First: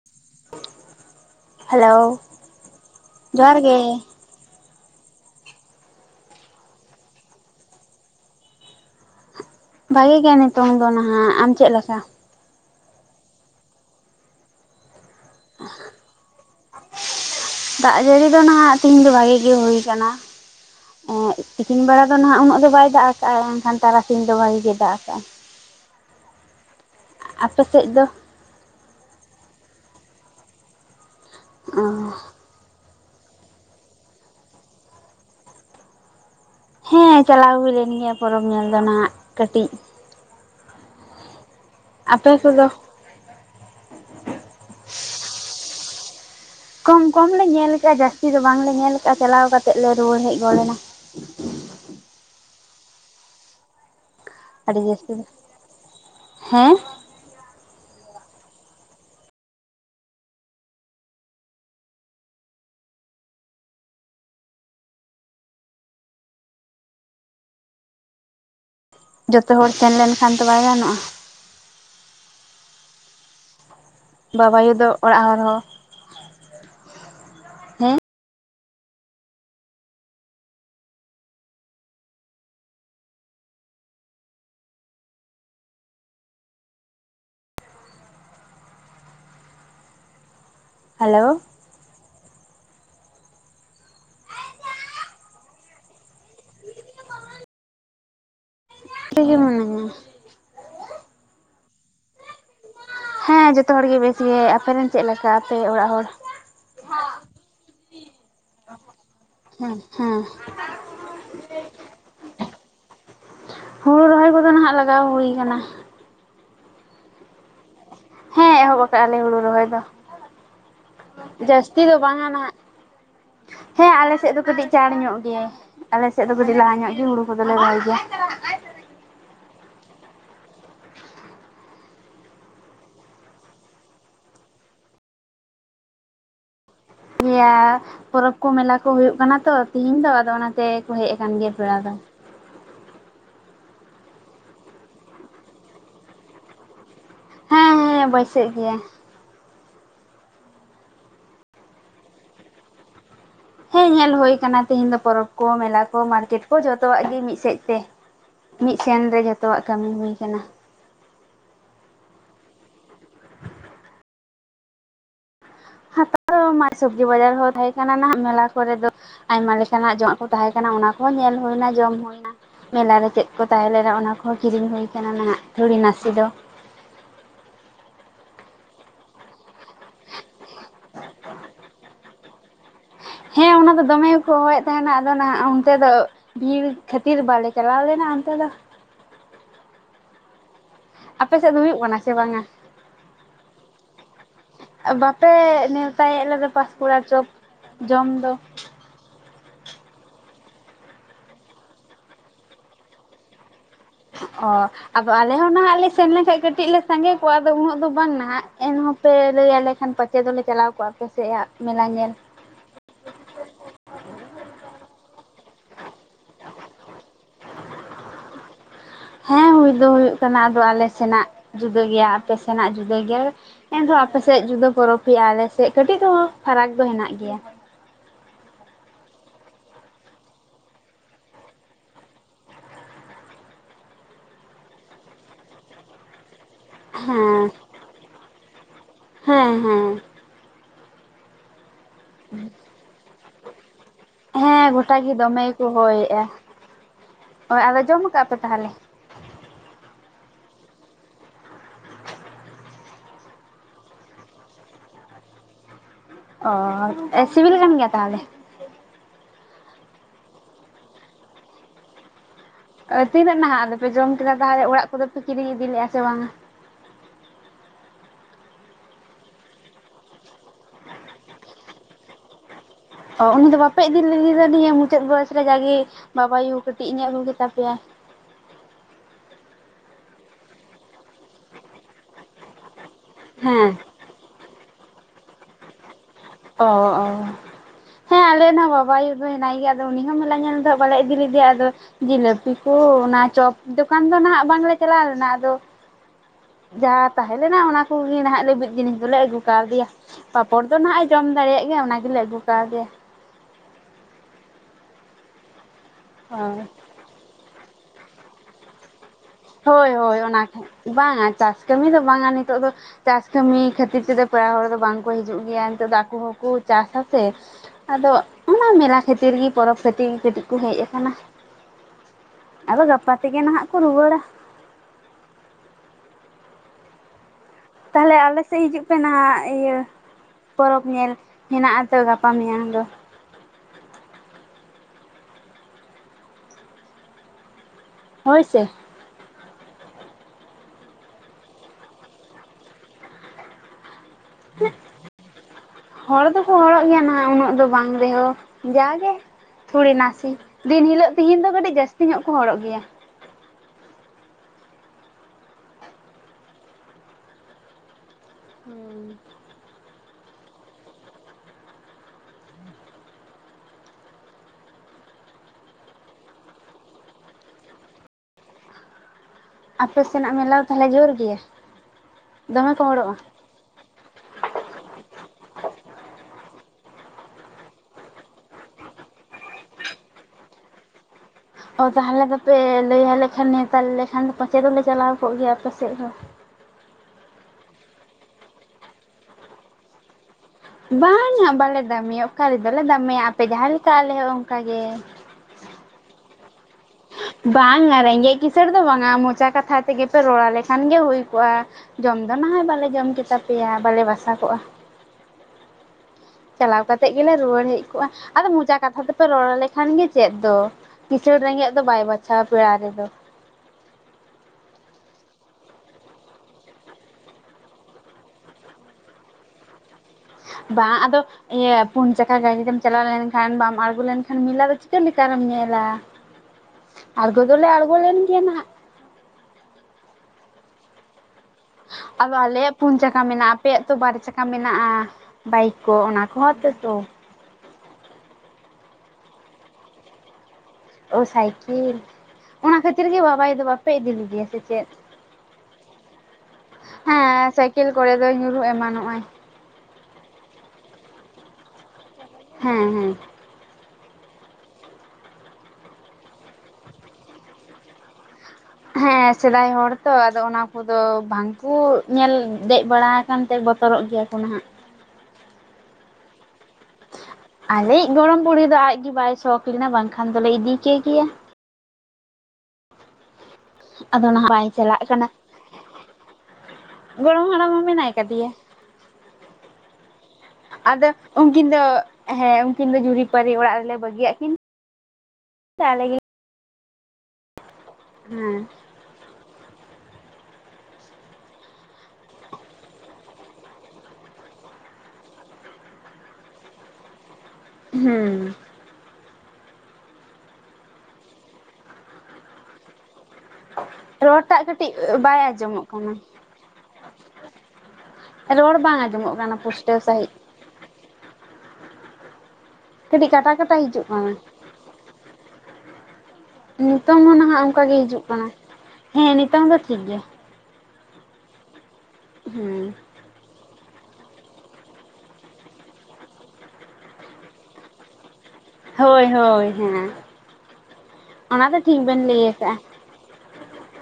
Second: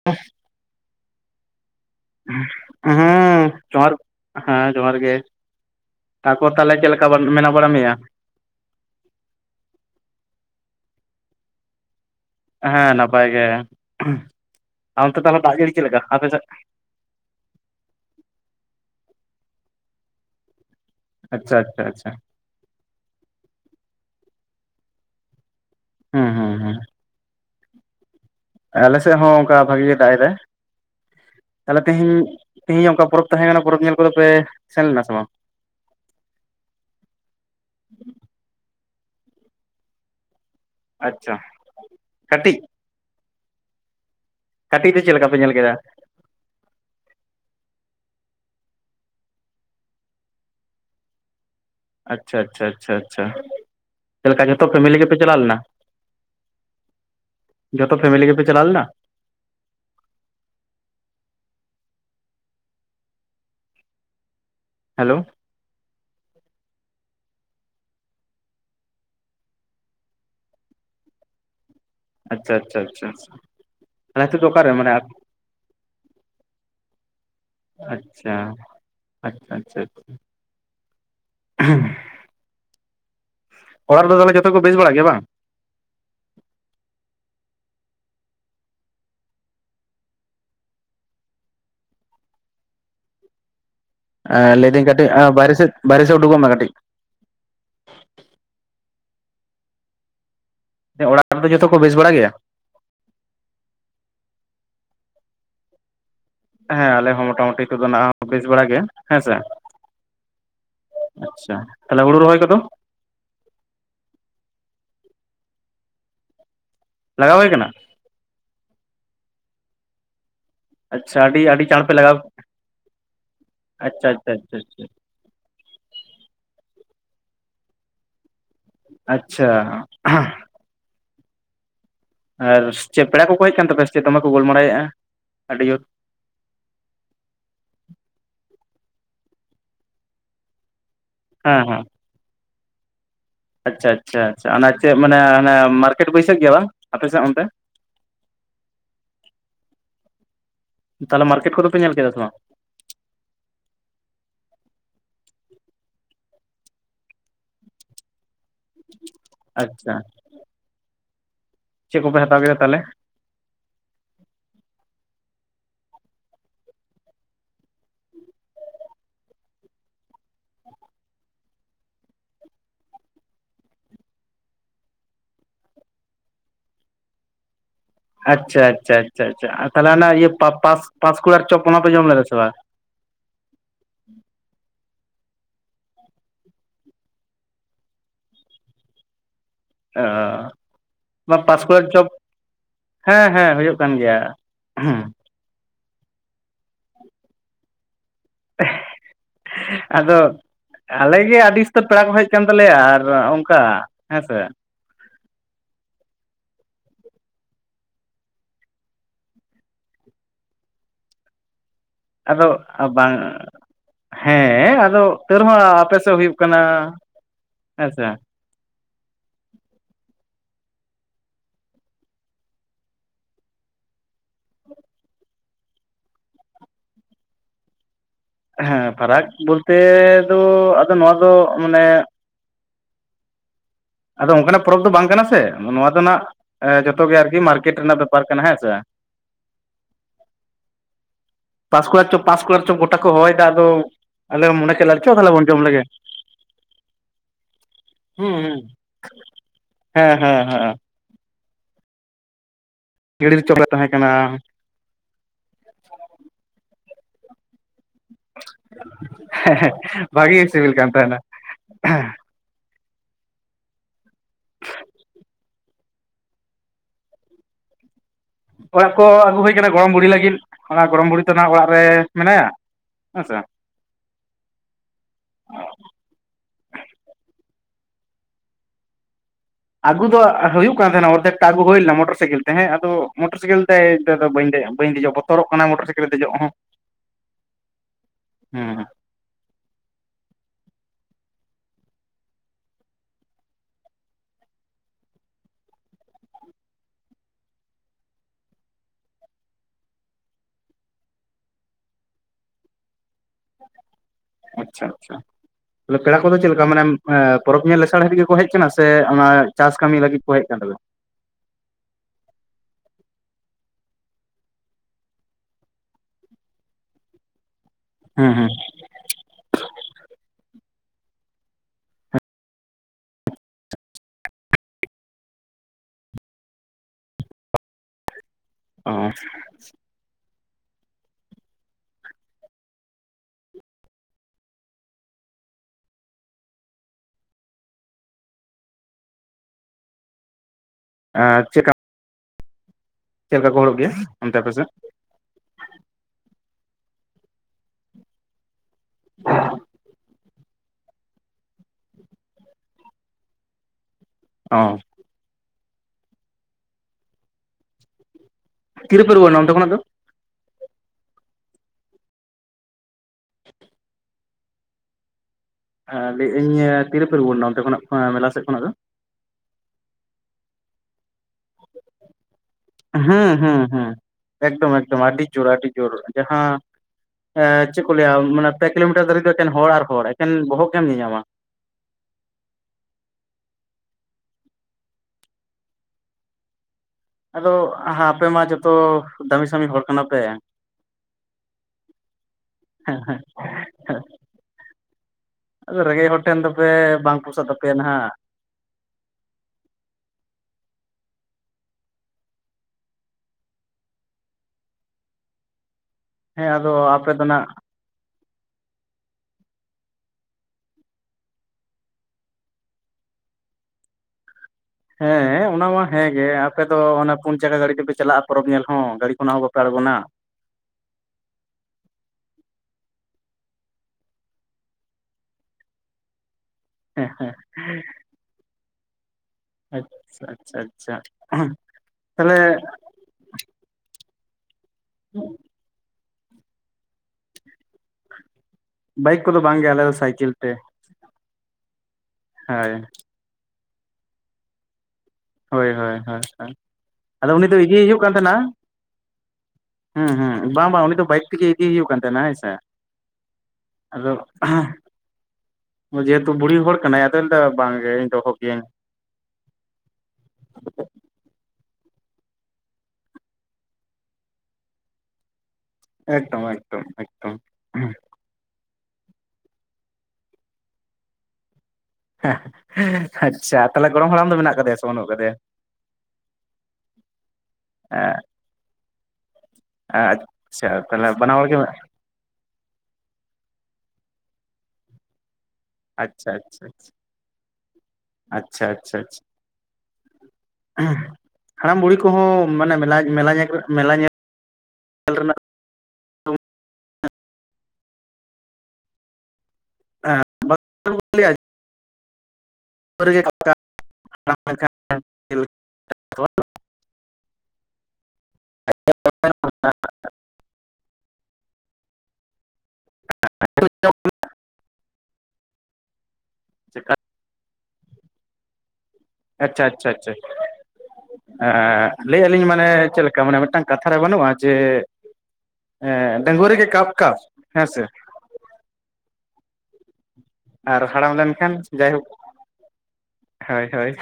[inaudible] Hello ᱦᱮᱸ ᱡᱚᱦᱟᱨ ᱜᱮ [inaudible] ᱦᱮᱸ ᱡᱚᱦᱟᱨ ᱜᱮ᱾ ᱛᱟᱯᱚᱨ ᱛᱟᱦᱚᱞᱮ ᱪᱮᱫ ᱞᱮᱠᱟ ᱢᱮᱱᱟ ᱵᱟᱲᱟ ᱢᱮᱭᱟ? ᱵᱷᱟᱹᱜᱤ ᱜᱮᱭᱟ ᱱᱤᱛᱚᱝ ᱫᱚ ᱱᱟᱦᱟᱜ ᱾ᱟᱢ ᱪᱮᱫ ᱞᱮᱠᱟ? ᱦᱮᱸ ᱱᱟᱯᱟᱭ ᱜᱮ᱾ ᱚᱱᱛᱮ ᱛᱟᱦᱚᱞᱮ ᱫᱟᱜ ᱡᱟᱹᱲᱤ ᱪᱮᱫ ᱞᱮᱠᱟ ᱟᱯᱮ ᱥᱮᱫ? ᱫᱟᱜ ᱡᱟᱹᱲᱤ ᱫᱚ ᱱᱟᱦᱟᱜ ᱛᱮᱦᱮᱧ ᱫᱚ ᱵᱷᱟᱹᱜᱤ ᱜᱮ ᱦᱩᱭ ᱟᱠᱟᱱᱟ᱾ ᱟᱪᱪᱷᱟ ᱛᱤᱠᱤᱱ ᱟᱪᱪᱷᱟ ᱵᱮᱲᱟ ᱟᱪᱪᱷᱟ ᱫᱚ ᱱᱟᱦᱟᱜ ᱩᱱᱟᱹᱜ ᱫᱚ ᱵᱟᱭ ᱫᱟᱜ ᱟᱠᱟᱜᱼᱟ ᱮᱱᱠᱷᱟᱱ ᱛᱟᱨᱟᱥᱤᱧ ᱫᱚ ᱵᱷᱟᱜᱤ ᱜᱮᱭ ᱫᱟᱜ ᱠᱟᱜᱼᱟ ᱦᱩᱸ ᱦᱩᱸ ᱦᱮᱸ ᱟᱯᱮᱥᱮᱫ ᱫᱚ ᱟᱞᱮ ᱥᱮᱫ ᱦᱚᱸ ᱚᱱᱠᱟ ᱵᱷᱟᱜᱤ ᱜᱮ ᱫᱟᱜ ᱫᱟᱭ᱾ ᱛᱟᱦᱚᱞᱮ ᱚ ᱛᱮᱦᱮᱧ ᱛᱤᱦᱤᱧ ᱚᱱᱠᱟ ᱯᱚᱨᱚᱵᱽ ᱛᱟᱦᱮᱸ ᱠᱟᱱᱟ ᱯᱚᱨᱚᱵᱽ ᱧᱮᱞ ᱠᱚᱫᱚ ᱯᱮ ᱥᱮᱱᱞ ᱞᱮᱱᱟ ᱥᱮ ᱵᱟᱝ ᱦᱮᱸ ᱪᱟᱞᱟᱣ ᱦᱩᱭ ᱞᱮᱱ ᱜᱮᱭᱟ ᱯᱚᱨᱚᱵᱽ ᱧᱮᱞ ᱫᱚ ᱱᱟ ᱦᱟᱸᱜ ᱠᱟᱹᱴᱤᱡ ᱟᱪᱪᱷᱟ ᱟᱯᱮ ᱠᱟᱹᱴᱤᱡ ᱠᱚᱫᱚ ᱠᱟᱹᱴᱤᱡ ᱛᱮ ᱪᱮᱫ ᱞᱮᱠᱟ ᱯᱮ ᱧᱮᱞ ᱠᱮᱫᱟ᱾ ᱠᱚᱢ ᱠᱚᱢ ᱞᱮ ᱧᱮᱞ ᱠᱟᱜᱼᱟ᱾ ᱡᱟᱹᱥᱛᱤ ᱫᱚ ᱵᱟᱝ ᱞᱮ ᱧᱮᱞ ᱠᱟᱜᱼᱟ᱾ᱪᱟᱞᱟᱣ ᱠᱟᱛᱮᱫ ᱞᱮ ᱨᱩᱭᱟᱹᱲ ᱦᱮᱡ ᱜᱚᱜ ᱱᱟ᱾ ᱟᱪᱪᱷᱟ ᱟᱪᱪᱷᱟ ᱟᱪᱪᱷᱟ ᱟᱪᱪᱷᱟ ᱪᱮᱫ ᱞᱮᱠᱟ ᱡᱚᱛᱚ ᱟᱹᱰᱤ ᱯᱷᱮᱢᱤᱞᱤ ᱡᱟᱹᱥᱛᱤ ᱜᱮᱯᱮ ᱫᱚ ᱪᱟᱞᱟᱣ ᱞᱮᱱᱟ᱾ ᱦᱮᱸ ᱡᱚᱛᱚ ᱯᱷᱮᱢᱤᱞᱤ ᱜᱮᱯᱮ ᱪᱟᱞᱟᱣ ᱞᱮᱱᱟ᱾ ᱦᱮᱞᱳ ᱡᱚᱛᱚ ᱦᱚᱲ ᱥᱮᱱ ᱞᱮᱱᱠᱷᱟᱱ ᱫᱚ ᱵᱟᱭ ᱜᱟᱱᱚᱜᱼᱟ ᱟᱪᱪᱷᱟ ᱟᱪᱪᱷᱟ ᱟᱪᱪᱷᱟ ᱟᱪᱷᱟ᱾ᱱᱤᱛᱚᱜ ᱫᱚ ᱛᱟᱦᱞᱮ ᱚᱠᱟᱨᱮ? ᱫᱚ ᱢᱟᱱᱮ ᱟᱨ ᱦᱚᱸ ᱦᱮᱸ ᱟᱪᱪᱷᱟ ᱟᱪᱪᱷᱟ ᱟᱪᱪᱷᱟ ᱟᱪᱪᱷᱟ ᱚᱲᱟᱜ ᱨᱮᱫᱚ ᱛᱟᱦᱚᱞᱮ ᱡᱚᱛᱚ ᱠᱚ ᱵᱮᱥ ᱵᱟᱲᱟ ᱜᱮᱭᱟ ᱵᱟᱝ? ᱦᱮᱞᱳ ᱞᱟᱹᱭ ᱫᱟᱧ ᱠᱟᱴᱤᱡ ᱵᱟᱤᱨᱮ ᱥᱮᱫ ᱩᱰᱩᱠᱩᱜ ᱢᱮ ᱠᱟᱹᱴᱤᱡ ᱱᱚᱰᱮ ᱜᱮ ᱢᱤᱱᱟᱹᱧᱟ᱾ ᱚᱲᱟᱜ ᱨᱮᱫᱚ ᱡᱚᱛᱚ ᱠᱚ ᱵᱮᱥ ᱵᱟᱲᱟ ᱜᱮᱭᱟ ᱦᱮᱸ ᱡᱚᱛᱚ ᱦᱚᱲᱜᱮ ᱵᱮᱥ ᱜᱮ ᱟᱯᱮᱨᱮᱱ ᱪᱮᱫ ᱞᱮᱠᱟ ᱟᱯᱮ ᱚᱲᱟᱜ ᱦᱚᱲ ᱦᱮᱸ ᱟᱞᱮ ᱦᱚᱸ ᱢᱚᱴᱟᱢᱩᱴᱤ ᱠᱚᱫᱚ [unintelligible] ᱦᱚᱸ ᱵᱮᱥ ᱵᱟᱲᱟ ᱜᱮ ᱦᱮᱸ ᱥᱮ ᱦᱮᱸ, ᱦᱮᱸ, ᱟᱪᱪᱷᱟ ᱛᱟᱦᱚᱞᱮ ᱦᱩᱲᱩ ᱨᱚᱦᱚᱭ ᱠᱚᱫᱚ ᱦᱩᱲᱩ ᱨᱚᱦᱚᱭ ᱠᱚᱫᱚ ᱱᱟᱦ ᱞᱟᱜᱟᱣ ᱦᱩᱭ ᱠᱟᱱᱟ ᱞᱟᱜᱟᱣ ᱦᱳᱭ ᱠᱟᱱᱟ ᱦᱮᱸ ᱮᱦᱚᱵ ᱟᱠᱟᱜ ᱟᱞᱮ ᱦᱩᱲᱩ ᱨᱚᱦᱚᱭ ᱫᱚ ᱟᱪᱪᱷᱟ ᱟᱹᱰᱤ ᱟᱹᱰᱤ ᱡᱟᱹᱥᱛᱤ ᱪᱟᱬ ᱯᱮ ᱫᱚ ᱞᱟᱜᱟᱣ ᱵᱟᱝ-ᱟ ᱱᱟᱦ ᱦᱮᱸ ᱟᱪᱪᱷᱟ ᱟᱞᱮ ᱟᱪᱪᱷᱟ ᱥᱮᱫ ᱫᱚ ᱠᱟᱹᱴᱤᱡ ᱟᱪᱪᱷᱟ ᱪᱟᱬ ᱧᱚᱜ ᱜᱮ ᱟᱞᱮ ᱥᱮᱫ [unintelligible] ᱞᱟᱦᱟ ᱧᱚᱜ ᱜᱮ ᱦᱩᱲᱩ ᱠᱚᱫᱚᱞᱮ ᱨᱚᱦᱚᱭ ᱜᱮᱭᱟ ᱟᱪᱪᱷᱟ ᱟᱨ ᱪᱮᱫ ᱯᱮᱲᱟ ᱠᱚᱠᱚ ᱦᱮᱡ ᱟᱠᱟᱱ ᱛᱟᱯᱮᱭᱟ ᱥᱮᱪᱮᱫ ᱫᱚᱢᱮ ᱠᱚ ᱜᱳᱞᱢᱟᱨᱟᱭᱮᱫᱼᱟ? ᱟᱹᱰᱤ ᱡᱳᱨ ᱭᱟ ᱯᱚᱨᱚᱵ ᱠᱚ ᱢᱮᱞᱟ ᱠᱚ ᱦᱩᱭᱩᱜ ᱠᱟᱱᱟ ᱛᱚ ᱛᱤᱦᱤᱧ ᱫᱚ ᱟᱫᱚ ᱚᱱᱟ ᱛᱮ ᱠᱚ ᱦᱮᱡ ᱟᱠᱟᱱ ᱜᱮᱭᱟ ᱦᱮᱸ ᱯᱮᱲᱟ ᱦᱮᱸ ᱫᱚ ᱟᱪᱪᱷᱟ ᱟᱪᱪᱷᱟ ᱟᱪᱷᱟ ᱚᱱᱟ ᱪᱮᱫ ᱢᱟᱱᱮᱻ [unintelligible] ᱢᱟᱨᱠᱮᱴ ᱵᱟᱹᱭᱥᱟᱹᱜ ᱜᱮᱭᱟ ᱵᱟᱝ ᱟᱯᱮᱥᱮᱫ ᱦᱮᱸ ᱦᱮᱸ ᱵᱟᱹᱭᱥᱟᱹᱜ ᱜᱮᱭᱟ ᱛᱟᱦᱞᱮ ᱢᱟᱨᱠᱮᱴ ᱠᱚᱫᱚ ᱯᱮ ᱧᱮᱞ ᱠᱮᱫᱟ ᱥᱮ ᱵᱟᱝ? ᱦᱮᱸ ᱧᱮᱞ ᱦᱳᱭ ᱠᱟᱱᱟ ᱛᱤᱦᱤᱧ ᱫᱚ ᱯᱚᱨᱚᱵ ᱠᱚ ᱢᱮᱞᱟ ᱠᱚ ᱢᱟᱨᱠᱮᱴ ᱠᱚ ᱡᱚᱛᱚᱣᱟᱜ ᱜᱮ ᱢᱤᱫ ᱥᱮᱫ ᱛᱮ, ᱢᱤᱫ ᱥᱮᱱ ᱨᱮ ᱡᱷᱚᱛᱚᱣᱟᱜ ᱠᱟᱹᱢᱤ ᱟᱪᱪᱷᱟ ᱦᱩᱭ ᱠᱟᱱᱟ ᱾ ᱪᱮᱫ ᱠᱚᱯᱮ ᱦᱟᱛᱟᱣ ᱠᱮᱫᱟ ᱛᱟᱦᱞᱮ? ᱦᱟᱛᱟᱣ ᱫᱚ ᱢᱟ ᱥᱚᱵᱡᱤ ᱵᱟᱡᱟᱨ ᱦᱚᱸ, ᱛᱟᱸᱦᱮ ᱠᱟᱱᱟ ᱱᱟᱦᱟᱜ ᱢᱮᱞᱟ ᱠᱚᱨᱮ ᱫᱚ ᱟᱭᱢᱟ ᱞᱮᱠᱟᱱᱟᱜ ᱡᱚᱢᱟᱜ ᱠᱚ ᱛᱟᱦᱮᱸ ᱠᱟᱱᱟ ᱚᱱᱟ ᱠᱚ ᱧᱮᱞ ᱦᱩᱭᱱᱟ ᱡᱚᱢ ᱦᱩᱭᱱᱟ, ᱢᱮᱞᱟ ᱨᱮ ᱪᱮᱫ ᱠᱚ ᱛᱟᱦᱮᱸ ᱞᱮᱱᱟ ᱚᱱᱟ ᱠᱚᱦᱚᱸ ᱠᱤᱨᱤᱧ ᱦᱩᱭ ᱠᱟᱱᱟ ᱱᱟᱦᱟᱜ ᱛᱷᱩᱲᱤ ᱱᱟᱥᱮ ᱫᱚ ᱾ ᱟᱪᱪᱷᱟ ᱟᱪᱪᱷᱟ ᱟᱪᱪᱷᱟ ᱟᱪᱷᱟ ᱛᱟᱦᱚᱞᱮ ᱚᱱᱟ ᱤᱭᱟᱹ ᱯᱟ ᱯᱟᱥ ᱯᱟᱥᱠᱩᱲᱟᱨ ᱪᱚᱯ ᱚᱱᱟ ᱯᱮ ᱡᱚᱢ ᱞᱮᱫᱟ ᱥᱮ ᱵᱟ? ᱦᱮᱸ ᱚᱱᱟ ᱫᱚ ᱫᱚᱢᱮ ᱜᱮᱠᱚ ᱦᱚᱦᱚᱭᱮᱫ ᱛᱟᱦᱮᱱᱟ ᱟᱫᱚ ᱱᱟᱦᱟᱜ ᱚᱱᱛᱮ ᱫᱚ ᱵᱷᱤᱲ ᱠᱷᱟᱹᱛᱤᱨ ᱵᱟᱞᱮ ᱪᱟᱞᱟᱣ ᱞᱮᱱᱟ ᱟᱱᱛᱮ ᱫᱚ ᱚ, ᱟᱯᱮ ᱵᱟ ᱥᱮᱫ ᱫᱚ ᱦᱩᱭᱩᱜ ᱯᱟᱥᱠᱩᱲᱟᱨ ᱠᱟᱱᱟ ᱪᱚᱯ, ᱥᱮ ᱵᱟᱝᱟ ᱦᱮᱸ, ᱦᱮᱸ ᱦᱳᱭᱳᱜ ᱠᱟᱱ ᱜᱮᱭᱟ᱾ ᱵᱟᱯᱮ ᱱᱮᱣᱛᱟᱭᱮᱫ ᱞᱮᱫᱮ ᱯᱟᱥᱠᱩᱲᱟᱨ ᱪᱚᱯ ᱡᱚᱢ ᱫᱚ ᱾ [unintelligible] ᱟᱫᱚ ᱟᱞᱮ ᱜᱮ ᱟᱹᱰᱤ ᱩᱥᱛᱟᱹᱨ ᱯᱮᱲᱟ ᱠᱚ ᱦᱮᱡ ᱟᱠᱟᱱ ᱛᱟᱞᱮᱭᱟ ᱟᱨ ᱚᱝᱠᱟ ᱚ, ᱟᱫᱚ ᱟᱞᱮ ᱦᱚᱸ ᱱᱟᱦᱟᱜ ᱞᱮ ᱥᱮᱱ ᱞᱮᱱᱠᱟᱱ ᱠᱷᱟᱡ ᱠᱟᱹᱴᱤᱡ ᱞᱮ ᱥᱟᱸᱜᱮ ᱠᱚᱜᱼᱟ ᱟᱫᱚ ᱩᱱᱟᱹᱜ ᱫᱚ ᱵᱟᱝ ᱱᱟᱦᱟᱜ ᱮᱱᱦᱚᱸ, ᱯᱮ ᱞᱟᱹᱭᱟᱞᱮ ᱠᱷᱟᱱ ᱯᱟᱪᱮᱫ ᱫᱚᱞᱮ ᱪᱟᱞᱟᱣ ᱠᱚᱜᱼᱟ ᱟᱯᱮ ᱥᱮᱡ-ᱟᱜ ᱢᱮᱞᱟ ᱧᱮᱞ ᱾ ᱟᱫᱚ ᱵᱟᱝ [unintelligible] ᱦᱮᱸᱻ ᱟᱫᱚ ᱛᱟᱹᱣ ᱨᱮᱦᱚ ᱟᱯᱮ ᱥᱮᱫ ᱦᱩᱭᱩᱜ ᱠᱟᱱᱟ ᱦᱮᱸ ᱥᱮ ᱾ ᱦᱮᱸ ᱦᱩᱭ ᱫᱚ ᱦᱩᱭᱩᱜ ᱠᱟᱱᱟ ᱟᱫᱚ ᱟᱞᱮ ᱥᱮᱱᱟᱜ ᱡᱩᱫᱟᱹ ᱜᱮᱭᱟ ᱟᱯᱮ ᱥᱮᱱᱟᱜ ᱡᱩᱫᱟᱹ ᱜᱮᱭᱟ ᱮᱱᱦᱚᱸ ᱟᱯᱮᱥᱮᱫ ᱡᱩᱫᱟᱹ ᱯᱚᱨᱚᱵ ᱦᱩᱭᱩᱜ-ᱟ ᱟᱞᱮᱥᱮᱫ ᱠᱟᱹᱴᱤᱡ ᱨᱮᱦᱚᱸ ᱯᱷᱟᱨᱟᱠ ᱫᱚ ᱦᱮᱱᱟᱜ ᱜᱮᱭᱟ ᱾ ᱦᱮᱸ ᱯᱷᱟᱨᱟᱠ ᱵᱚᱞ ᱛᱮᱻ ᱫᱚ ᱟᱫᱚ ᱱᱚᱣᱟ ᱫᱚ ᱢᱟᱱᱮ ᱟᱫᱚ ᱚᱱᱠᱟᱱᱟᱜ ᱯᱚᱨᱚᱵ ᱫᱚ ᱵᱟᱝ ᱠᱟᱱᱟ ᱥᱮ ᱱᱚᱣᱟ ᱫᱚ ᱱᱟᱜ ᱡᱚᱛᱚ ᱜᱮ ᱟᱨᱠᱤ ᱦᱮᱸ ᱢᱟᱨᱠᱮᱴ ᱨᱮᱱᱟᱜ ᱵᱮᱯᱟᱨ ᱠᱟᱱᱟ ᱦᱮᱸ ᱥᱮ ᱾ ᱦᱮᱸ ᱦᱮᱸ ᱯᱟᱥᱠᱩᱲᱟᱨ ᱪᱚᱯ ᱯᱟᱥᱠᱩᱲᱟᱨ ᱪᱚᱯ ᱜᱚᱴᱟ ᱠᱚ ᱦᱚᱦᱚᱭᱮᱫᱟ ᱟᱫᱚ ᱟᱞᱮ ᱞᱮ ᱦᱮᱸ ᱢᱚᱱᱮ [unintelligible] ᱪᱚ ᱜᱚᱴᱟ ᱜᱮ ᱛᱚᱦᱚᱞᱮ ᱫᱚᱢᱮ ᱟᱵᱚᱵᱚᱱ ᱡᱚᱢ ᱜᱮᱠᱚ ᱞᱮᱜᱮ, ᱦᱚᱭᱮᱜᱼᱟ ᱦᱳᱭ ᱟᱫᱚ ᱡᱚᱢ ᱠᱟᱜᱼᱟ ᱦᱩᱸ ᱯᱮ ᱦᱩᱸ ᱛᱟᱦᱚᱞᱮ ᱦᱮᱸ ᱦᱮᱸ ᱦᱮᱸ ᱜᱤᱲᱤᱨ ᱪᱚᱫᱟ ᱛᱟᱦᱮᱸ ᱠᱟᱱᱟ ᱚᱻ ᱥᱤᱵᱤᱞ ᱠᱟᱱ ᱜᱮᱭᱟ ᱛᱟᱦᱚᱞᱮ? ᱦᱮᱸ, ᱦᱮᱸ, ᱵᱷᱟᱜᱮ ᱜᱮ ᱥᱮᱵᱮᱞ ᱠᱟᱱ ᱛᱟᱸᱦᱮ-ᱱᱟ᱾ ᱛᱤᱱᱟᱹᱜ ᱱᱟᱦᱟᱜ ᱟᱫᱚ ᱯᱮ ᱡᱚᱢ ᱠᱮᱫᱟ ᱛᱟᱦᱚᱞᱮ ᱚᱲᱟᱜ ᱠᱚᱫᱚ ᱯᱮ ᱠᱤᱨᱤᱧ ᱤᱫᱤ ᱞᱮᱫᱼᱟ, ᱥᱮ ᱵᱟᱝ-ᱟ? ᱚᱲᱟᱜ ᱠᱚ ᱟᱹᱜᱩ ᱦᱩᱭ ᱠᱟᱱᱟ ᱜᱚᱲᱚᱢ ᱵᱩᱲᱦᱤ ᱞᱟᱹᱜᱤᱫ ᱚᱱᱟ ᱜᱚᱲᱚᱢ ᱵᱩᱲᱦᱤᱚ ᱛᱚ ᱱᱟᱜ ᱚᱲᱟᱜ ᱨᱮ ᱢᱮᱱᱟᱭᱟ ᱾ ᱚ ᱩᱱᱤ ᱫᱚ ᱵᱟᱯᱮ ᱤᱫᱤ ᱞᱮᱫᱮ ᱫᱚ ᱱᱤᱭᱟᱹ ᱢᱩᱪᱟᱹᱫ ᱵᱚᱭᱚᱥ ᱨᱮ ᱡᱟᱜᱮ ᱵᱟᱵᱟᱭᱩ ᱠᱟᱹᱴᱤᱡ [unintelligible] ᱟᱹᱜᱩ ᱠᱮᱛᱟ ᱯᱮᱭᱟ ᱾ ᱟᱹᱜᱩ ᱫᱚ ᱦᱩᱭᱩᱜ ᱠᱟᱱ ᱛᱟᱦᱮᱸᱱᱟ ᱚᱨᱫᱷᱮᱠ ᱴᱟ ᱟᱜᱩ ᱦᱩᱭ ᱞᱮᱱᱟ ᱢᱚᱴᱚᱨ ᱥᱟᱭᱠᱮᱞ ᱛᱮ ᱦᱮᱸ ᱟᱫᱚ ᱢᱚᱴᱚᱨ ᱥᱟᱭᱠᱮᱞ ᱦᱮᱸ ᱛᱮ ᱴᱷᱮᱡ ᱫᱚ ᱵᱟᱹᱧ ᱫᱮᱡ-ᱟ, ᱵᱟᱹᱧ ᱫᱮᱡᱚᱜᱼᱟ, ᱵᱚᱛᱚᱨᱚᱜ ᱠᱟᱱᱟᱭ ᱢᱚᱴᱚᱨ ᱥᱟᱭᱠ ᱚ ᱚ ᱦᱮᱸ ᱟᱞᱮ ᱱᱟ ᱦᱮᱸ ᱵᱟᱵᱟᱭᱩ ᱫᱚ ᱦᱮᱱᱟᱭ ᱜᱮᱭᱟ ᱟᱫᱚ ᱩᱱᱤ ᱦᱚᱸ ᱢᱮᱞᱟ ᱧᱮᱞ ᱫᱚ ᱦᱟᱜ ᱵᱟᱞᱮ ᱤᱫᱤ ᱞᱮᱫᱮᱭᱟ ᱟᱫᱚ ᱡᱤᱞᱟᱹᱯᱤ ᱠᱚ ᱚᱱᱟ ᱪᱚᱯ ᱫᱚᱠᱟᱱ ᱫᱚ ᱱᱟ-ᱦᱟᱜ ᱵᱟᱝᱞᱮ ᱪᱟᱞᱟᱣ ᱞᱮᱱᱟ ᱟᱫᱚ, ᱡᱟᱦᱟᱸ ᱛᱟᱦᱮᱸᱞᱮᱱᱟ ᱚᱱᱟ ᱠᱚᱜᱮ ᱱᱟᱦᱟᱜ ᱞᱟᱹᱵᱤᱫ ᱡᱤᱱᱤᱥ ᱴ ᱫᱚᱞᱮ ᱟᱹᱜᱩ ᱠᱟᱣᱫᱮᱭᱟ ᱯᱟᱯᱚᱲ ᱫᱚ ᱱᱟᱦᱟᱜ ᱮ ᱡᱚᱢ ᱫᱟᱲᱮᱭᱟᱜ ᱜᱮᱭᱟ ᱚᱱᱟᱱᱟᱜᱮᱞᱮ ᱟᱹᱜᱩ ᱠᱟᱫᱮᱭᱟ ᱟᱪᱪᱷᱟ ᱟᱪᱪᱷᱟ ᱛᱟᱦᱞᱮ ᱯᱮᱲᱟ ᱠᱚᱫᱚ ᱦᱳᱭ ᱪᱮᱫᱞᱮᱠᱟ ᱢᱟᱱᱮᱢ ᱯᱚᱨᱚᱵᱽ ᱧᱮᱞ ᱞᱮᱟᱥᱟᱲᱦᱮᱫ ᱛᱮᱜᱮ ᱠᱚ ᱦᱮᱡ ᱟᱠᱟᱱᱟ ᱥᱮ ᱚᱱᱟ ᱪᱟᱥ ᱦᱳᱭ ᱠᱟᱹᱢᱤ ᱦᱳᱭ ᱞᱟᱹᱜᱤᱫ ᱠᱚ ᱚᱱᱟ ᱦᱮᱡ ᱟᱠ ᱛᱟᱯᱮᱭᱟ? ᱵᱟᱝ-ᱟ ᱪᱟᱥ ᱠᱟᱹᱢᱤ ᱫᱚ ᱵᱟᱝ-ᱟ ᱱᱤᱛᱚᱜ ᱫᱚ ᱪᱟᱥ ᱠᱟᱹᱢᱤ ᱠᱷᱟᱹᱛᱤᱨ ᱛᱮᱫᱚ ᱯᱮᱲᱟ ᱦᱚᱲ ᱫᱚ ᱵᱟᱝᱠᱚ ᱦᱤᱡᱩᱜ ᱜᱮᱭᱟ ᱱᱤᱛᱚᱜ ᱫᱚ ᱟᱠᱚ ᱦᱚᱸᱠᱚ ᱪᱟᱥ ᱟᱥᱮ, ᱟᱫᱚ ᱦᱮᱸ ᱦᱮᱸ ᱚᱱᱟ ᱢᱮᱞᱟ ᱠᱷᱟᱹᱛᱤᱨ ᱜᱮ ᱯᱚᱨᱚᱵᱽ ᱠᱷᱟᱛᱤᱨ ᱠᱟᱹᱴᱤᱡ ᱠᱚ ᱦᱮᱡ ᱟᱠᱟᱱᱟ ᱟᱫᱚ ᱜᱟᱯᱟ ᱛᱮᱜᱮ ᱱᱟᱦᱟᱜ ᱠᱚ ᱨᱩᱣᱟᱹᱲᱟ ᱾ ᱛᱟᱦᱞᱮ ᱟᱞᱮ ᱥᱮᱫ ᱦᱤᱡᱩᱜ ᱚ ᱯᱮ ᱱᱟᱦᱟᱜ ᱤᱭᱟᱹ ᱯᱚᱨᱚᱵᱽ ᱧᱮᱞ ᱦᱮᱱᱟᱜ-ᱟ ᱛᱚ ᱜᱟᱯᱟ ᱢᱮᱭᱟᱝ ᱫᱚ, ᱦᱳᱭ ᱥᱮ ᱾ ᱟᱨ ᱪᱮᱫᱠᱟ ᱪᱮᱫ ᱞᱮᱠᱟ ᱠᱚ ᱦᱚᱲᱜ ᱜᱮᱭᱟ ᱚᱱᱛᱮ ᱟᱯᱮᱥᱮᱫ? ᱦᱚᱲ ᱫᱚᱠᱚ ᱦᱚᱲᱚᱜ ᱜᱮᱭᱟ ᱱᱟᱦᱟᱜ ᱩᱱᱟᱹᱜ ᱫᱚ ᱵᱟᱝ ᱨᱮᱦᱚᱸ ᱾ ᱡᱟᱜᱮ ᱛᱷᱩᱲᱤ ᱱᱟᱥᱤ ᱫᱤᱱ ᱦᱤᱞᱳᱜ ᱛᱤᱦᱤᱧ ᱫᱚ ᱠᱟᱹᱴᱤᱡ ᱡᱟᱹᱥᱛᱤ ᱧᱚᱜ ᱠᱚ ᱦᱚᱲᱚᱜ ᱜᱮᱭᱟ ᱾ ᱚ, ᱛᱤᱨᱮ ᱯᱮ ᱨᱩᱭᱟᱲ ᱮᱱᱟ ᱚᱱᱛᱮ ᱠᱷᱚᱱᱟᱜ ᱫᱚ? ᱦᱮᱸ ᱞᱟᱹᱭᱮᱫᱟᱹᱧ ᱛᱤᱨᱮᱯᱮ ᱨᱜᱟᱹᱲᱱᱟ ᱚᱱᱛᱮ ᱠᱷᱚᱱᱟᱜ ᱢᱮᱞᱟ ᱥᱮᱫ ᱠᱷᱚᱱᱟᱜ ᱫᱚ? ᱟᱯᱮ ᱥᱮᱱᱟᱜ ᱢᱮᱞᱟ ᱫᱚ ᱛᱟᱦᱚᱞᱮ ᱡᱷᱳᱨ ᱜᱮᱭᱟ? ᱫᱚᱢᱮ ᱠᱚ ᱦᱚᱲᱚᱜᱼᱟ ᱦᱮᱸ ᱦᱮᱸ ᱦᱮᱸ ᱮᱠᱫᱚᱢ ᱮᱠᱫᱚᱢ ᱟᱹᱰᱤ ᱡᱳᱨ ᱟᱹᱰᱤ ᱡᱳᱨ ᱡᱟᱦᱟᱸ ᱮᱸ ᱪᱮᱫ ᱠᱚ ᱞᱟᱹᱭᱟ ᱢᱟᱱᱮ ᱯᱮ ᱠᱤᱞᱳᱢᱤᱴᱟᱨ ᱫᱷᱟᱨᱤᱡ ᱫᱚ ᱮᱠᱮᱱ ᱦᱚᱲ ᱟᱨ ᱦᱚᱲ ᱮᱠᱮᱱ ᱵᱚᱦᱚᱜ ᱜᱮᱢ ᱧᱮᱧᱟᱢᱟ ᱚ ᱛᱟᱦᱞᱮ ᱫᱚᱯᱮ ᱞᱟᱹᱭᱟᱞᱮ ᱠᱷᱟᱱ ᱱᱮᱣᱛᱟ ᱞᱮᱠᱷᱟᱱ ᱯᱟᱪᱮ ᱫᱚᱞᱮ ᱪᱟᱞᱟᱣ ᱠᱚᱜ ᱜᱮᱭᱟ ᱟᱯᱮ ᱥᱮᱫ ᱫᱚ ᱟᱫᱚ ᱟᱯᱮ ᱢᱟ ᱡᱚᱛᱚ ᱫᱟᱹᱢᱤᱻᱥᱟᱢᱤ ᱦᱚᱲ ᱠᱟᱱᱟ ᱯᱮ ᱵᱟᱝ-ᱟ ᱵᱟᱞᱮ ᱫᱟᱢᱤᱭᱟ ᱚᱠᱟ ᱨᱮ ᱫᱚ ᱞᱮ ᱫᱟᱢᱤᱭᱟ ᱟᱯᱮ ᱡᱟᱦᱟᱸ ᱞᱮᱠᱟ ᱟᱞᱮ ᱦᱚᱸ ᱚᱱᱠᱟᱟᱜ ᱜᱮ ᱟᱫᱚ ᱨᱮᱸᱜᱮᱡ ᱦᱚᱲ ᱴᱮᱱ ᱫᱚ ᱯᱮ ᱵᱟᱝᱼᱟ ᱨᱮᱸᱜᱮᱡ ᱠᱤᱥᱟᱬ ᱫᱚ ᱵᱟᱝᱟ ᱢᱚᱪᱟ ᱠᱟᱛᱷᱟ ᱛᱮᱜᱮ ᱯᱮ ᱨᱚᱲ ᱟᱞᱮᱠᱷᱟᱱ ᱜᱮ ᱦᱩᱭ ᱠᱚᱜᱼᱟ ᱡᱚᱢ ᱫᱚ ᱱᱟᱦᱟᱭ ᱵᱟᱞᱮ ᱡᱚᱢ ᱠᱮᱛᱟ ᱯᱮᱭᱟ ᱵᱟᱞᱮ ᱵᱟᱥᱟ ᱠᱚᱜᱼᱟ ᱦᱮᱸ ᱟᱫᱚ ᱪᱟᱞᱟᱣ ᱟᱯᱮ ᱠᱟᱛᱮᱜ ᱫᱚ ᱜᱮᱞᱮ ᱱᱟᱜ ᱨᱩᱣᱟᱹᱲ ᱦᱮᱡ ᱠᱚᱜᱼᱟ ᱟᱫᱚ ᱢᱟᱪᱟ ᱠᱟᱛᱷᱟ ᱛᱮᱯᱮ ᱨᱚᱲ ᱟᱞᱮᱠᱷᱟᱱ ᱜᱮ ᱪᱮᱫ ᱫᱚ ᱠᱤᱥᱟᱹᱬ ᱨᱮᱸᱜᱮᱡ ᱫᱚ ᱵᱟᱭ ᱵᱟᱪᱷᱟᱣᱟ ᱯᱮᱲᱟ ᱨᱮᱫᱚ ᱦᱮᱸ ᱚᱱᱟ ᱢᱟ ᱦᱮᱸ ᱜᱮ ᱟᱯᱮ ᱫᱚ ᱚᱱᱟ ᱯᱩᱱ ᱪᱟᱠᱟ ᱜᱟᱹᱰᱤ ᱛᱮᱯᱮ ᱪᱟᱞᱟᱜᱼᱟ ᱯᱚᱨᱚᱵᱽ ᱧᱮᱞ ᱦᱚᱸ ᱜᱟᱹᱲᱤ ᱠᱷᱚᱱᱟᱜ ᱦᱚᱸ ᱵᱟᱯᱮ ᱟᱬᱜᱚᱱᱟ ᱵᱟᱝ ᱟᱫᱚ ᱤᱭᱟᱹ ᱯᱩᱱ ᱪᱟᱠᱟ ᱜᱟᱹᱰᱤ ᱛᱮᱢ ᱪᱟᱞᱟᱣ ᱞᱮᱱᱠᱷᱟᱱ ᱵᱟᱢ ᱟᱬᱜᱚ ᱞᱮᱱᱠᱷᱟᱱ ᱢᱮᱞᱟ ᱫᱚ ᱪᱤᱠᱟᱹᱞᱮᱠᱟ ᱨᱮᱢ ᱧᱮᱞᱟ ᱦᱮᱸ ᱦᱮᱸ ᱟᱲᱜᱚ ᱫᱚᱞᱮ ᱟᱲᱜᱚ ᱞᱮᱱ ᱜᱮᱭᱟ ᱱᱟᱦᱟᱜ ᱟᱪᱪᱷᱟ ᱟᱪᱪᱷᱟ ᱟᱪᱪᱷᱟ ᱟᱫᱚ ᱛᱟᱦᱞᱮ ᱟᱞᱮᱭᱟᱜ ᱯᱩᱱ ᱪᱟᱠᱟ ᱢᱮᱱᱟᱜᱼᱟ ᱟᱯᱮᱭᱟᱜ ᱛᱚ ᱵᱟᱨ ᱪᱟᱠᱟ ᱢᱮᱱᱟᱜᱼᱟ ᱦᱮᱸ [inaudible] ᱵᱟᱭᱤᱠ ᱠᱚ ᱚᱱᱟ ᱠᱚᱦᱚᱸ ᱛᱮ-ᱛᱚ ᱵᱟᱭᱤᱠ ᱠᱚᱫᱚ ᱵᱟᱝ ᱜᱮ ᱟᱞᱮ ᱫᱚ ᱥᱟᱭᱠᱤᱞ ᱛᱮ ᱚ ᱥᱟᱭᱠᱤᱞ ᱦᱳᱭ ᱚᱱᱟ ᱠᱷᱟᱹᱛᱤᱨ ᱜᱮ ᱵᱟᱵᱟ ᱟᱭᱩ ᱫᱚ ᱵᱟᱯᱮ ᱤᱫᱤ ᱞᱮᱫᱮᱭᱟ ᱥᱮ ᱪᱮᱫ ᱦᱳᱭ ᱦᱳᱭ ᱦᱳᱭ ᱟᱫᱚ ᱩᱱᱤ ᱦᱮᱸ ᱫᱚ ᱤᱫᱤᱭᱮ ᱥᱟᱭᱠᱮᱞ ᱦᱩᱭᱩᱜ ᱠᱟᱱ ᱠᱚᱨᱮ ᱫᱚ ᱛᱟᱦᱮᱱᱟ ᱧᱩᱨᱩᱜ ᱮᱢᱟᱱᱚᱜᱼᱟᱭ ᱦᱩᱸ ᱦᱩᱸ ᱵᱟᱝ ᱵᱟᱝ ᱩᱱᱤ ᱫᱚ ᱵᱟᱭᱤᱠ ᱛᱤᱜᱤ ᱤᱫᱤᱭᱮ ᱦᱩᱭᱩᱜ ᱠᱟᱱ ᱛᱟᱦᱮᱱᱟ ᱦᱮᱸ ᱦᱮᱸ ᱟᱫᱚ ᱡᱮᱦᱮᱛᱩ ᱵᱩᱲᱦᱤ ᱦᱚᱲ ᱠᱟᱱᱟᱭ ᱟᱫᱚᱭ ᱞᱮᱭ ᱫᱟ ᱵᱟᱝ ᱜᱮ ᱤᱧ ᱫᱚ ᱦᱚ ᱠᱤᱭᱟᱹᱧ ᱦᱮᱸ ᱥᱮᱫᱟᱭ ᱦᱚᱲ ᱛᱚ ᱟᱫᱚ ᱚᱱᱟ ᱠᱚᱫᱚ ᱵᱷᱟᱝ ᱠᱚ [unintelligible] ᱧᱮᱞ ᱫᱮᱡ ᱵᱟᱲᱟ ᱟᱠᱟᱱ ᱛᱮ ᱵᱚᱛᱚᱨᱚᱜ ᱜᱮᱭᱟ ᱠᱚ ᱱᱟᱦᱟᱜ ᱮᱠᱫᱚᱢ ᱮᱠᱫᱚᱢ ᱮᱠᱫᱚᱢ ᱟᱞᱮᱤᱡ ᱜᱚᱲᱚᱢ ᱵᱩᱲᱦᱤ ᱫᱚ ᱟᱡᱜᱤ ᱵᱟᱭ ᱥᱚᱠ ᱞᱮᱱᱟ ᱵᱟᱝᱠᱷᱟᱱ ᱫᱚᱞᱮ ᱤᱫᱤ ᱠᱮ ᱜᱮᱭᱟ ᱟᱪᱪᱷᱟ ᱛᱟᱞᱮ ᱜᱚᱲᱚᱢ ᱟᱫᱚ ᱦᱟᱲᱟᱢ ᱫᱚ ᱱᱟᱦᱟᱜ ᱢᱮᱱᱟᱜ ᱵᱟᱭ ᱠᱟᱫᱮᱭᱟ ᱥᱮ ᱪᱟᱞᱟᱜ ᱵᱟᱹᱱᱩᱜ ᱠᱟᱱᱟ ᱠᱟᱫᱮᱭᱟ ᱜᱚᱲᱚᱢ ᱦᱟᱲᱟᱢ ᱢᱟ ᱢᱮᱱᱟᱭ ᱠᱟᱫᱮᱭᱟ ᱟᱪᱪᱷᱟ ᱛᱟᱦᱚᱞᱮ ᱟᱫᱚ ᱵᱟᱱᱟ ᱦᱚᱲ ᱜᱮ ᱩᱱᱠᱤᱱ ᱫᱚ ᱦᱮᱸ ᱩᱱᱠᱤᱱ ᱫᱚ ᱡᱩᱨᱤᱯᱟᱹᱨᱤ ᱚᱲᱟᱜ ᱨᱮᱞᱮ ᱵᱟᱹᱜᱤᱭᱟᱜ ᱠᱤᱱ ᱟᱞᱮ ᱜᱮ ᱟᱪᱪᱷᱟ ᱟᱪᱪᱷᱟ ᱦᱮᱸ ᱟᱪᱪᱷᱟ ᱟᱪᱪᱷᱟ ᱟᱪᱪᱷᱟ ᱦᱟᱲᱟᱢ ᱵᱩᱲᱦᱤ ᱠᱚᱦᱚᱸ ᱢᱟᱱᱮ ᱢᱮᱞᱟ ᱧᱮᱞ ᱢᱮᱞᱟ ᱧᱮᱞ ᱛᱚᱞ ᱨᱮᱱᱟᱜ ᱦᱩᱸ [unintelligible] ᱨᱚᱲᱴᱟᱜ ᱠᱟᱹᱴᱤᱡ ᱵᱟᱭ ᱟᱸᱡᱚᱢᱚᱜ ᱠᱟᱱᱟ ᱨᱚᱲ ᱵᱟᱝ ᱟᱸᱡᱚᱢᱚᱜ ᱠᱟᱱᱟ ᱯᱩᱥᱴᱟᱹᱣ ᱥᱟᱦᱤᱡ ᱠᱟᱹᱴᱤᱡ ᱠᱟᱴᱟ ᱠᱟᱴᱟ ᱦᱤᱡᱩᱜᱼᱠᱟᱱᱟ ᱱᱤᱛᱚᱝ ᱦᱚᱸ ᱱᱟᱦᱟᱜ ᱚᱱᱠᱟᱜ ᱜᱮ ᱦᱤᱡᱩᱜ ᱠᱟᱱᱟ ᱦᱮᱸ ᱟᱪᱪᱷᱟ ᱱᱤᱛᱚᱝ ᱫᱚ ᱟᱪᱪᱷᱟ ᱴᱷᱤᱠ ᱟᱪᱷᱟ ᱜᱮᱭᱟ ᱮᱸ ᱞᱟᱹᱭ ᱟᱞᱤᱧ ᱢᱟᱱᱮ ᱦᱮᱸ ᱪᱮᱜ ᱞᱮᱠᱟ ᱢᱟᱱᱮ ᱢᱤᱫᱴᱟᱝ ᱠᱟᱛᱷᱟ ᱨᱮ ᱵᱟᱹᱱᱩᱜᱼᱟ ᱡᱮ ᱮᱸ ᱰᱟᱹᱜᱩᱣᱟᱹ ᱨᱮᱜᱮ ᱠᱟᱯ ᱠᱟᱯ ᱦᱮᱸ ᱥᱮ ᱦᱳᱭ ᱦᱳᱭ ᱦᱮᱸ ᱟᱨ ᱦᱟᱲᱟᱢ ᱞᱮᱱᱠᱷᱟᱱ ᱚᱱᱟ ᱫᱚ ᱴᱷᱤᱠ ᱡᱟᱭᱦᱳᱠ ᱵᱮᱱ ᱞᱟᱹᱭ ᱠᱟᱜᱼᱟ ᱦᱳᱭ ᱦᱳᱭ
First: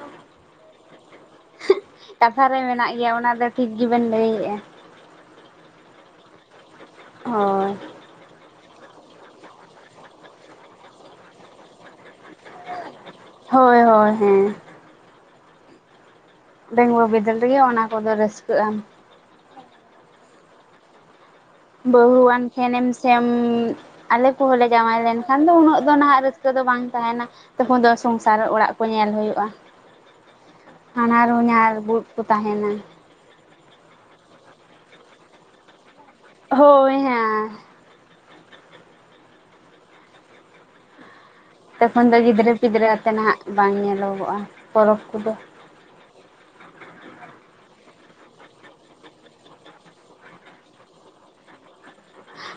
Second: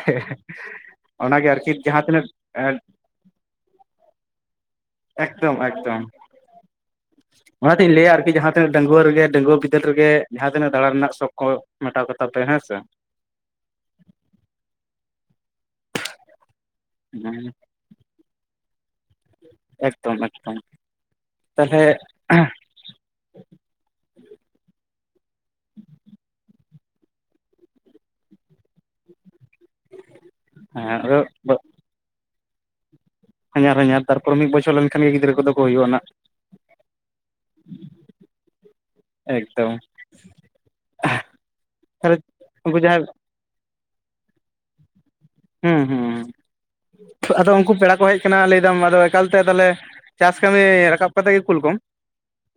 ᱚᱱᱟᱜᱮ ᱟᱨᱠᱤ ᱡᱟᱦᱟᱸ ᱛᱤᱱᱟᱹᱜ ᱠᱟᱛᱷᱟ ᱨᱮ ᱢᱮᱱᱟᱜ ᱜᱮᱭᱟ ᱚᱱᱟ ᱫᱚ ᱴᱷᱤᱠ ᱜᱮᱵᱮᱱ ᱞᱟᱹᱭᱮᱜᱼᱟ ᱮᱠᱫᱚᱢ ᱮᱠᱫᱚᱢ ᱦᱳᱭ ᱚᱱᱟᱛᱤᱧ ᱞᱟᱹᱭᱟ ᱟᱨᱠᱤ ᱡᱟᱦᱟᱸ ᱛᱤᱱᱟᱹᱜ ᱰᱟᱹᱜᱩᱣᱟᱹ ᱨᱮᱜᱮ ᱰᱟᱹᱜᱩᱣᱟᱹ ᱵᱤᱫᱟᱹᱞ ᱨᱮᱜᱮ ᱡᱟᱦᱟᱸ ᱛᱤᱱᱟᱹᱜ ᱫᱟᱲᱟᱱ ᱨᱮᱱᱟᱜ ᱥᱚᱠ ᱠᱚ ᱢᱮᱴᱟᱣ ᱠᱟᱛᱟ ᱯᱮ ᱦᱮᱸ ᱥᱮ ᱦᱳᱭ ᱦᱳᱭ ᱦᱮᱸ ᱰᱟᱹᱜᱩᱣᱟᱹ ᱵᱤᱫᱟᱹᱞ ᱨᱮᱜᱮ ᱚᱱᱟ ᱠᱚᱫᱚ ᱨᱟᱹᱥᱠᱟᱹᱜᱼᱟ ᱟᱢ ᱮᱠᱫᱚᱢ ᱮᱠᱫᱚᱢ ᱛᱟᱦᱚᱞᱮ ᱵᱟᱹᱦᱩ ᱟᱱ ᱴᱷᱮᱱᱮᱢ ᱥᱮᱢ ᱟᱞᱮ ᱠᱚᱦᱚᱸ ᱞᱮ ᱡᱟᱶᱟᱭ ᱞᱮᱱ ᱛᱚᱠᱷᱟᱱ ᱫᱚ ᱩᱱᱟᱹᱜ ᱫᱚ ᱱᱟᱦᱟᱜ ᱨᱟᱹᱥᱠᱟᱹ ᱫᱚ ᱵᱟᱝ ᱛᱟᱦᱮᱱᱟ ᱛᱚᱠᱷᱚᱱ ᱫᱚ ᱥᱚᱝᱥᱟᱨ ᱚᱲᱟᱜ ᱠᱚ ᱧᱮᱞ ᱦᱩᱭᱩᱜᱼᱟ᱾ ᱦᱮᱸ ᱟᱫᱚ ᱦᱟᱱᱟᱨ ᱦᱩᱧᱟᱨ ᱵᱩᱜᱤ ᱠᱚ ᱛᱟᱦᱮᱱᱟ᱾ ᱦᱟᱧᱟᱨ ᱦᱩᱧᱟᱨ ᱛᱟᱨᱯᱚᱨᱮ ᱢᱤᱫ ᱵᱚᱪᱷᱚᱨ ᱞᱮᱱᱠᱷᱟᱱ ᱜᱮ ᱜᱤᱫᱽᱨᱟᱹ ᱠᱚᱫᱚ ᱠᱚ ᱦᱩᱭᱩᱜᱼᱟ ᱦᱟᱸᱱᱟᱜ᱾ ᱦᱳᱭ ᱦᱮᱸ᱾ ᱮᱠᱫᱚᱢ ᱛᱚᱠᱷᱚᱱ ᱛᱟᱦᱚᱞᱮ ᱫᱚ ᱜᱤᱫᱽᱨᱟᱹ ᱩᱱᱠᱩ ᱯᱤᱫᱽᱨᱟᱹ ᱡᱟᱦᱟᱸᱭ ᱟᱛᱮ ᱱᱟᱦᱟᱜ ᱵᱟᱝ ᱧᱮᱞᱚᱜᱚᱜᱼᱟ ᱯᱚᱨᱚᱵᱽ ᱠᱚᱫᱚ᱾ ᱦᱩᱸ ᱦᱩᱸ ᱟᱫᱚ ᱩᱱᱠᱩ ᱯᱮᱲᱟ ᱠᱚ ᱦᱮᱡ ᱟᱠᱟᱱᱟ ᱞᱟᱹᱭᱫᱟᱢ ᱟᱫᱚ ᱮᱠᱟᱞᱛᱮ ᱛᱟᱞᱮ ᱪᱟᱥ ᱠᱟᱹᱢᱤ ᱨᱟᱠᱟᱵ ᱠᱟᱛᱮᱫ ᱜᱮ ᱠᱩᱞ ᱠᱚᱢ᱾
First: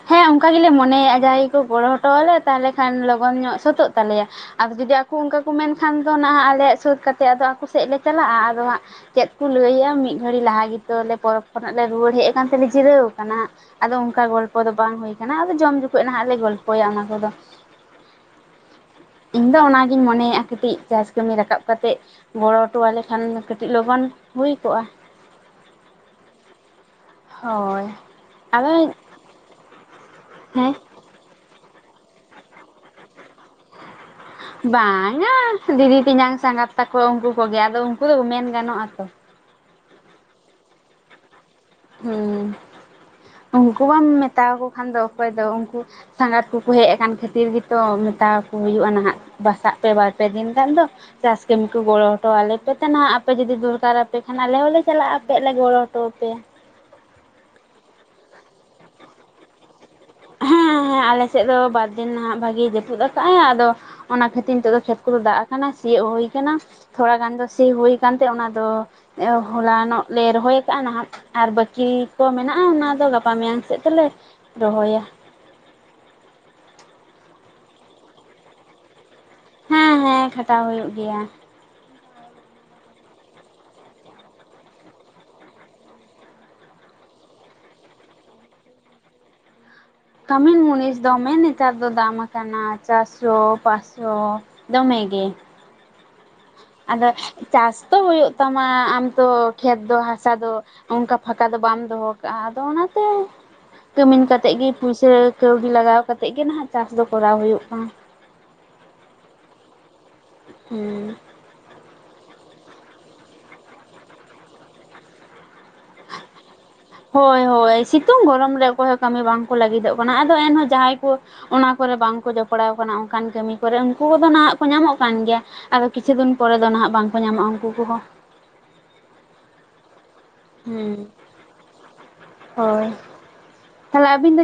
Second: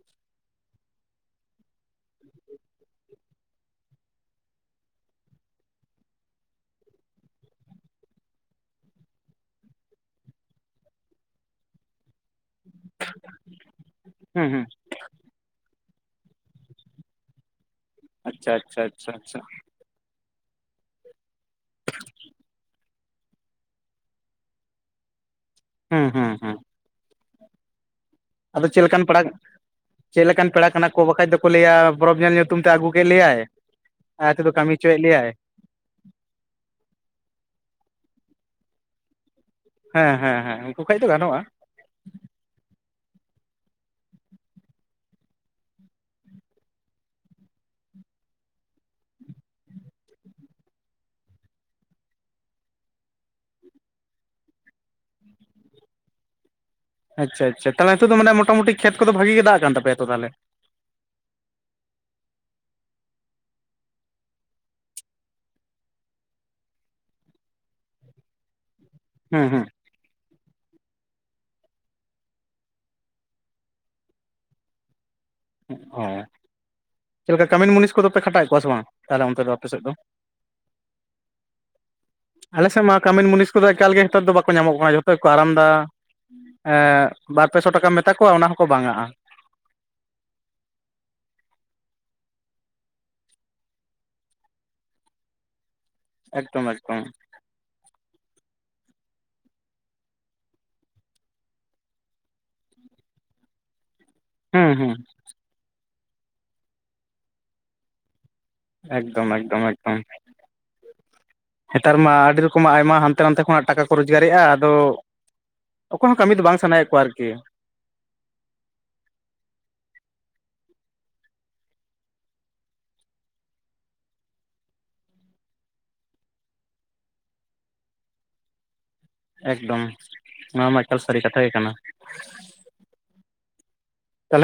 ᱦᱮᱸ ᱚᱱᱠᱟ ᱜᱮᱞᱮ ᱢᱚᱱᱮᱭᱟ ᱡᱟᱦᱟᱸᱭ ᱠᱚ ᱜᱚᱲᱚ ᱦᱚᱴᱚᱣᱟᱞᱮ ᱛᱟᱦᱞᱮ ᱠᱷᱟᱱ ᱞᱚᱜᱚᱱ ᱧᱚᱜ ᱥᱟᱹᱛᱳᱜ ᱛᱟᱞᱮᱭᱟ᱾ ᱟᱫᱚ ᱡᱩᱫᱤ ᱟᱠᱚ ᱚᱱᱠᱟ ᱠᱚ ᱢᱮᱱᱠᱷᱟᱱ ᱫᱚ ᱱᱟᱸᱦᱟᱜ ᱟᱞᱮᱭᱟᱜ ᱥᱟᱹᱛ ᱠᱟᱛᱮᱫ ᱟᱫᱚ ᱟᱠᱚ ᱥᱮᱫ ᱞᱮ ᱪᱟᱞᱟᱜᱼᱟ ᱟᱫᱚ ᱦᱟᱸᱜ᱾ ᱪᱮᱫ ᱠᱚ ᱞᱟᱹᱭᱟ ᱢᱤᱫ ᱜᱷᱟᱹᱲᱤᱡ ᱞᱟᱦᱟ ᱜᱮᱛᱚ ᱞᱮ ᱯᱚᱨᱚᱵ ᱠᱷᱚᱱᱟᱜ ᱞᱮ ᱨᱩᱣᱟᱹᱲ ᱦᱮᱡ ᱠᱟᱱ ᱛᱮᱞᱮ ᱡᱤᱨᱟᱹᱣ ᱠᱟᱱᱟ ᱟᱫᱚ ᱚᱝᱠᱟ ᱜᱚᱞ ᱦᱩᱸ ᱦᱩᱸ ᱵᱟᱝ ᱦᱩᱭ ᱠᱟᱱᱟ ᱟᱫᱚ ᱡᱚᱢ ᱡᱚᱠᱷᱚᱡ ᱱᱟᱦᱟᱜ ᱞᱮ ᱜᱚᱞᱯᱚᱭᱟ ᱚᱱᱟ ᱠᱚᱫᱚ᱾ ᱟᱪᱪᱷᱟ ᱟᱪᱪᱷᱟ ᱟᱪᱪᱷᱟ ᱟᱪᱪᱷᱟ ᱤᱧ ᱫᱚ ᱚᱱᱟᱜᱤᱧ ᱢᱚᱱᱮᱭᱮᱜᱼᱟ ᱠᱟᱹᱴᱤᱡ, ᱪᱟᱥ ᱠᱟᱹᱢᱤ ᱨᱟᱠᱟᱵ ᱠᱟᱛᱮᱜ ᱜᱚᱲᱚ ᱦᱚᱴᱚᱣᱟᱞᱮ ᱠᱷᱟᱱ ᱠᱟᱹᱴᱤᱡ ᱞᱚᱜᱚᱱ ᱦᱩᱭ ᱠᱚᱜᱼᱟ᱾ ᱦᱩᱸ ᱦᱩᱜ ᱦᱳᱭ ᱟᱫᱚ ᱪᱮᱜ ᱞᱮᱠᱟᱱ ᱯᱮᱲᱟ ᱪᱮᱫ ᱞᱮᱠᱟᱱ ᱯᱮᱲᱟ ᱦᱮᱸ ᱠᱟᱱᱟ ᱠᱚ ᱵᱟᱠᱷᱟᱡ ᱫᱚᱠᱚ ᱞᱟᱹᱭᱟ ᱵᱚᱨᱚᱯ ᱧᱮᱞ ᱧᱩᱛᱩᱢ ᱛᱮ ᱟᱹᱜᱩ ᱠᱮᱜ ᱞᱮᱭᱟᱭ, ᱟᱡ ᱛᱮᱫᱚ ᱠᱟᱹᱢᱤ ᱦᱚᱪᱚᱭᱮᱫ ᱞᱮᱭᱟᱭ ᱵᱟᱝᱼᱟ ᱫᱤᱫᱤ ᱛᱮᱧᱟᱝ ᱥᱟᱸᱜᱟᱛ ᱛᱟᱠᱚ ᱩᱱᱠᱩ ᱠᱚᱜᱮ ᱟᱫᱚ ᱩᱱᱠᱩ ᱫᱚ ᱢᱮᱱ ᱜᱟᱱᱚᱜᱼᱟ ᱛᱚ᱾ ᱦᱮᱸ ᱦᱮᱸ ᱦᱮᱸ ᱩᱱᱠᱩ ᱠᱷᱚᱡ ᱫᱚ ᱜᱟᱱᱚᱜᱼᱟ᱾ ᱦᱩᱸ ᱩᱱᱠᱩ ᱵᱟᱢ ᱢᱮᱛᱟᱠᱚ ᱠᱷᱟᱱ ᱫᱚ ᱚᱠᱚᱭ ᱫᱚ ᱩᱱᱠᱩ ᱥᱟᱸᱜᱟᱛ ᱠᱚᱠᱚ ᱦᱮᱡ ᱟᱠᱟᱱ ᱠᱷᱟᱹᱛᱤᱨ ᱜᱮᱛᱚ ᱢᱮᱛᱟ ᱟᱠᱩ ᱦᱩᱭᱩᱜᱼᱟ ᱱᱟᱦᱟᱜ᱾ ᱵᱟᱥᱟᱜ ᱯᱮ ᱵᱟᱨᱯᱮ ᱫᱤᱱ ᱜᱟᱱ ᱫᱚ, ᱪᱟᱥ ᱠᱟᱹᱢᱤ ᱠᱚ ᱜᱚᱲᱚ ᱦᱚᱴᱚᱣᱟᱞᱮ ᱯᱮ ᱱᱟᱦᱟᱜ ᱟᱯᱮ ᱡᱩᱫᱤ ᱫᱚᱨᱠᱟ ᱨᱟᱯᱮ ᱠᱷᱟᱱ ᱟᱞᱮ ᱦᱚᱸᱞᱮ ᱪᱟᱞᱟᱜᱼᱟ ᱟᱯᱮᱭᱟᱜ ᱞᱮ ᱜᱚᱲᱚ ᱦᱚᱴᱚ ᱟᱯᱮᱭᱟ᱾ ᱟᱪᱪᱷᱟ ᱟᱪᱷᱟ ᱛᱟᱞᱮ ᱱᱤᱛᱚᱜ ᱢᱟᱱᱮ ᱢᱚᱴᱟᱢᱩᱴᱤ ᱠᱷᱮᱛ ᱠᱚ ᱵᱷᱟᱹᱜᱤ ᱜᱮ ᱫᱟᱜ ᱠᱟᱱ ᱛᱟᱯᱮ ᱛᱚ ᱛᱟᱞᱮ? ᱦᱮᱸ ᱦᱮᱸ ᱟᱞᱮᱥᱮᱫ ᱫᱚ ᱵᱟᱨᱫᱤᱱ ᱱᱟᱦᱟᱜ ᱵᱷᱟᱜᱮ ᱡᱟᱹᱯᱩᱫ ᱟᱠᱟᱫᱟᱭ ᱟᱫᱚ ᱚᱱᱟ ᱠᱷᱟᱹᱛᱤᱨ ᱱᱤᱛᱚᱜ ᱫᱚ ᱠᱷᱮᱛ ᱠᱚᱫᱚ ᱫᱟᱜ ᱟᱠᱟᱱᱟ ᱥᱤᱭᱜ ᱦᱩᱭ ᱟᱠᱟᱱᱟ, ᱛᱷᱚᱲᱟ ᱜᱟᱱ ᱫᱚ ᱥᱤ ᱦᱳᱭ ᱟᱠᱟᱱᱛᱮ ᱚᱱᱟ ᱫᱚ ᱦᱩᱸ ᱦᱩᱸ ᱦᱚᱞᱟᱱᱚᱜ ᱞᱮ ᱨᱚᱦᱚᱭ ᱟᱠᱟᱟᱜᱼᱟ ᱱᱟᱦᱟᱜ᱾ ᱟᱨ ᱵᱟᱹᱠᱤ ᱠᱚ ᱢᱮᱱᱟᱜᱼᱟ ᱚᱱᱟ ᱫᱚ ᱜᱟᱯᱟ ᱢᱮᱭᱟᱝ ᱥᱮᱫ ᱛᱮᱞᱮ ᱨᱚᱦᱚᱭᱟ᱾ ᱚ ᱪᱮᱫ ᱞᱮᱠᱟ ᱠᱟᱹᱢᱤᱱ ᱢᱩᱱᱤᱥ ᱠᱚᱫᱚ ᱯᱮ ᱠᱷᱟᱴᱟᱣᱮᱫ ᱠᱚᱣᱟ ᱥᱮ ᱵᱟᱝ ᱛᱟᱦᱚᱞᱮ ᱚᱱᱛᱮ ᱫᱚ? ᱟᱯᱮ ᱥᱮᱫ ᱫᱚ ᱦᱮᱸ ᱦᱮᱸ ᱠᱷᱟᱴᱟᱣ ᱦᱩᱭᱩᱜ ᱜᱮᱭᱟ᱾ ᱟᱞᱮᱥᱮᱫ ᱢᱟ ᱠᱟᱹᱢᱤᱱ ᱢᱩᱱᱤᱥ ᱠᱚᱫᱚ ᱮᱠᱟᱞᱜᱮ ᱱᱮᱛᱚᱜ ᱫᱚ ᱵᱟᱝᱠᱚ ᱧᱟᱢᱚᱜ ᱠᱟᱱᱟ ᱡᱷᱚᱛᱚ ᱜᱮ ᱠᱚ ᱟᱨᱟᱢ ᱫᱟ᱾ ᱦᱮ ᱵᱟᱨ ᱯᱮ ᱥᱚ ᱴᱟᱠᱟᱢ ᱢᱮᱛᱟ ᱠᱚᱣᱟ ᱚᱱᱟ ᱦᱚᱸᱠᱚ ᱵᱟᱝᱟᱜᱼᱟ᱾ ᱠᱟᱹᱢᱤᱱ ᱢᱩᱱᱤᱥ ᱫᱚᱢᱮ ᱱᱮᱛᱟᱨ ᱫᱚ ᱫᱟᱢ ᱟᱠᱟᱱᱟ ᱪᱟᱨᱥᱚ ᱯᱟᱪᱥᱚ᱾ ᱫᱚᱢᱮ ᱜᱮ ᱮᱠᱫᱚᱢ ᱮᱠᱫᱚᱢ ᱟᱫᱚ ᱪᱟᱥ ᱛᱚ ᱦᱩᱭᱩᱜ ᱛᱟᱢᱟ ᱟᱢ ᱛᱚ ᱠᱷᱮᱛ ᱫᱚ ᱦᱟᱥᱟ ᱫᱚ, ᱚᱱᱠᱟ ᱯᱷᱟᱸᱠᱟ ᱫᱚ ᱵᱟᱢ ᱫᱚᱦᱚ ᱠᱟᱜᱼᱟ ᱟᱫᱚ ᱚᱱᱟᱛᱮ ᱠᱟᱹᱢᱤᱱ ᱠᱟᱛᱮᱜ ᱜᱮ ᱦᱮᱸ ᱦᱮᱸ ᱯᱩᱭᱥᱟᱹ ᱠᱟᱹᱣᱰᱤ ᱞᱟᱜᱟᱣ ᱠᱟᱛᱮᱫ ᱜᱮ ᱱᱟᱦᱟᱜ ᱪᱟᱥ ᱫᱚ ᱠᱚᱨᱟᱣ ᱦᱩᱭᱩᱜ ᱠᱟᱱᱟ᱾ ᱮᱠᱫᱚᱢ ᱮᱠᱫᱚᱢ ᱮᱠᱫᱚᱢ᱾ ᱦᱩᱸ ᱱᱮᱛᱟᱨ ᱢᱟ ᱟᱹᱰᱤ ᱨᱚᱠᱚᱢᱟᱜ ᱟᱭᱢᱟ ᱦᱟᱱᱛᱮ ᱱᱟᱛᱮ ᱠᱷᱚᱱᱟᱜ ᱴᱟᱠᱟ ᱠᱚ ᱨᱳᱡᱽᱜᱟᱨᱮᱜᱼᱟ ᱟᱫᱚ ᱚᱠᱚ ᱦᱚᱸ ᱠᱟᱹᱢᱤ ᱫᱚ ᱵᱟᱝ ᱥᱟᱱᱟᱭᱮᱫ ᱠᱚᱣᱟ ᱟᱨᱠᱤ ᱦᱳᱭᱻ ᱥᱤᱛᱩᱝ ᱜᱚᱨᱚᱢ ᱨᱮ ᱚᱠᱚᱭ ᱦᱚᱸ ᱠᱟᱹᱢᱤ ᱵᱟᱝᱠᱚ ᱞᱟᱹᱜᱤᱫᱚᱜ ᱠᱟᱱᱟ ᱟᱫᱚ ᱮᱱᱦᱚᱸ ᱡᱟᱦᱟᱸᱭ ᱠᱚ, ᱚᱱᱟ ᱠᱚᱨᱮ ᱵᱟᱝᱠᱚ ᱡᱚᱯᱲᱟᱣ ᱠᱟᱱᱟ ᱚᱱᱠᱟᱱ ᱠᱟᱹᱢᱤ ᱠᱚᱨᱮᱜ ᱩᱱᱠᱩ ᱠᱚᱫᱚ ᱱᱟᱦᱟᱜ ᱠᱚ ᱧᱟᱢᱚᱜ ᱠᱟᱱ ᱜᱮᱭᱟ᱾ ᱟᱫᱚ ᱠᱤᱪᱷᱩ ᱫᱤᱱ ᱯᱚᱨᱮ ᱫᱚ ᱱᱟᱦᱟᱜ ᱵᱟᱝᱠᱚ ᱧᱟᱢᱚᱜᱼᱟ ᱩᱱᱠᱩ ᱠᱚᱦᱚᱸ᱾ ᱮᱠᱫᱚᱢ ᱱᱚᱣᱟ ᱢᱟ ᱦᱩᱸ ᱮᱠᱟᱞ ᱥᱟᱹᱨᱤ ᱠᱟᱛᱷᱟ ᱜᱮ ᱠᱟᱱᱟ᱾ ᱦᱳᱭ ᱛᱟᱦᱚᱞᱮ ᱟᱹᱵᱤᱱ ᱫᱚ ᱪᱮᱫ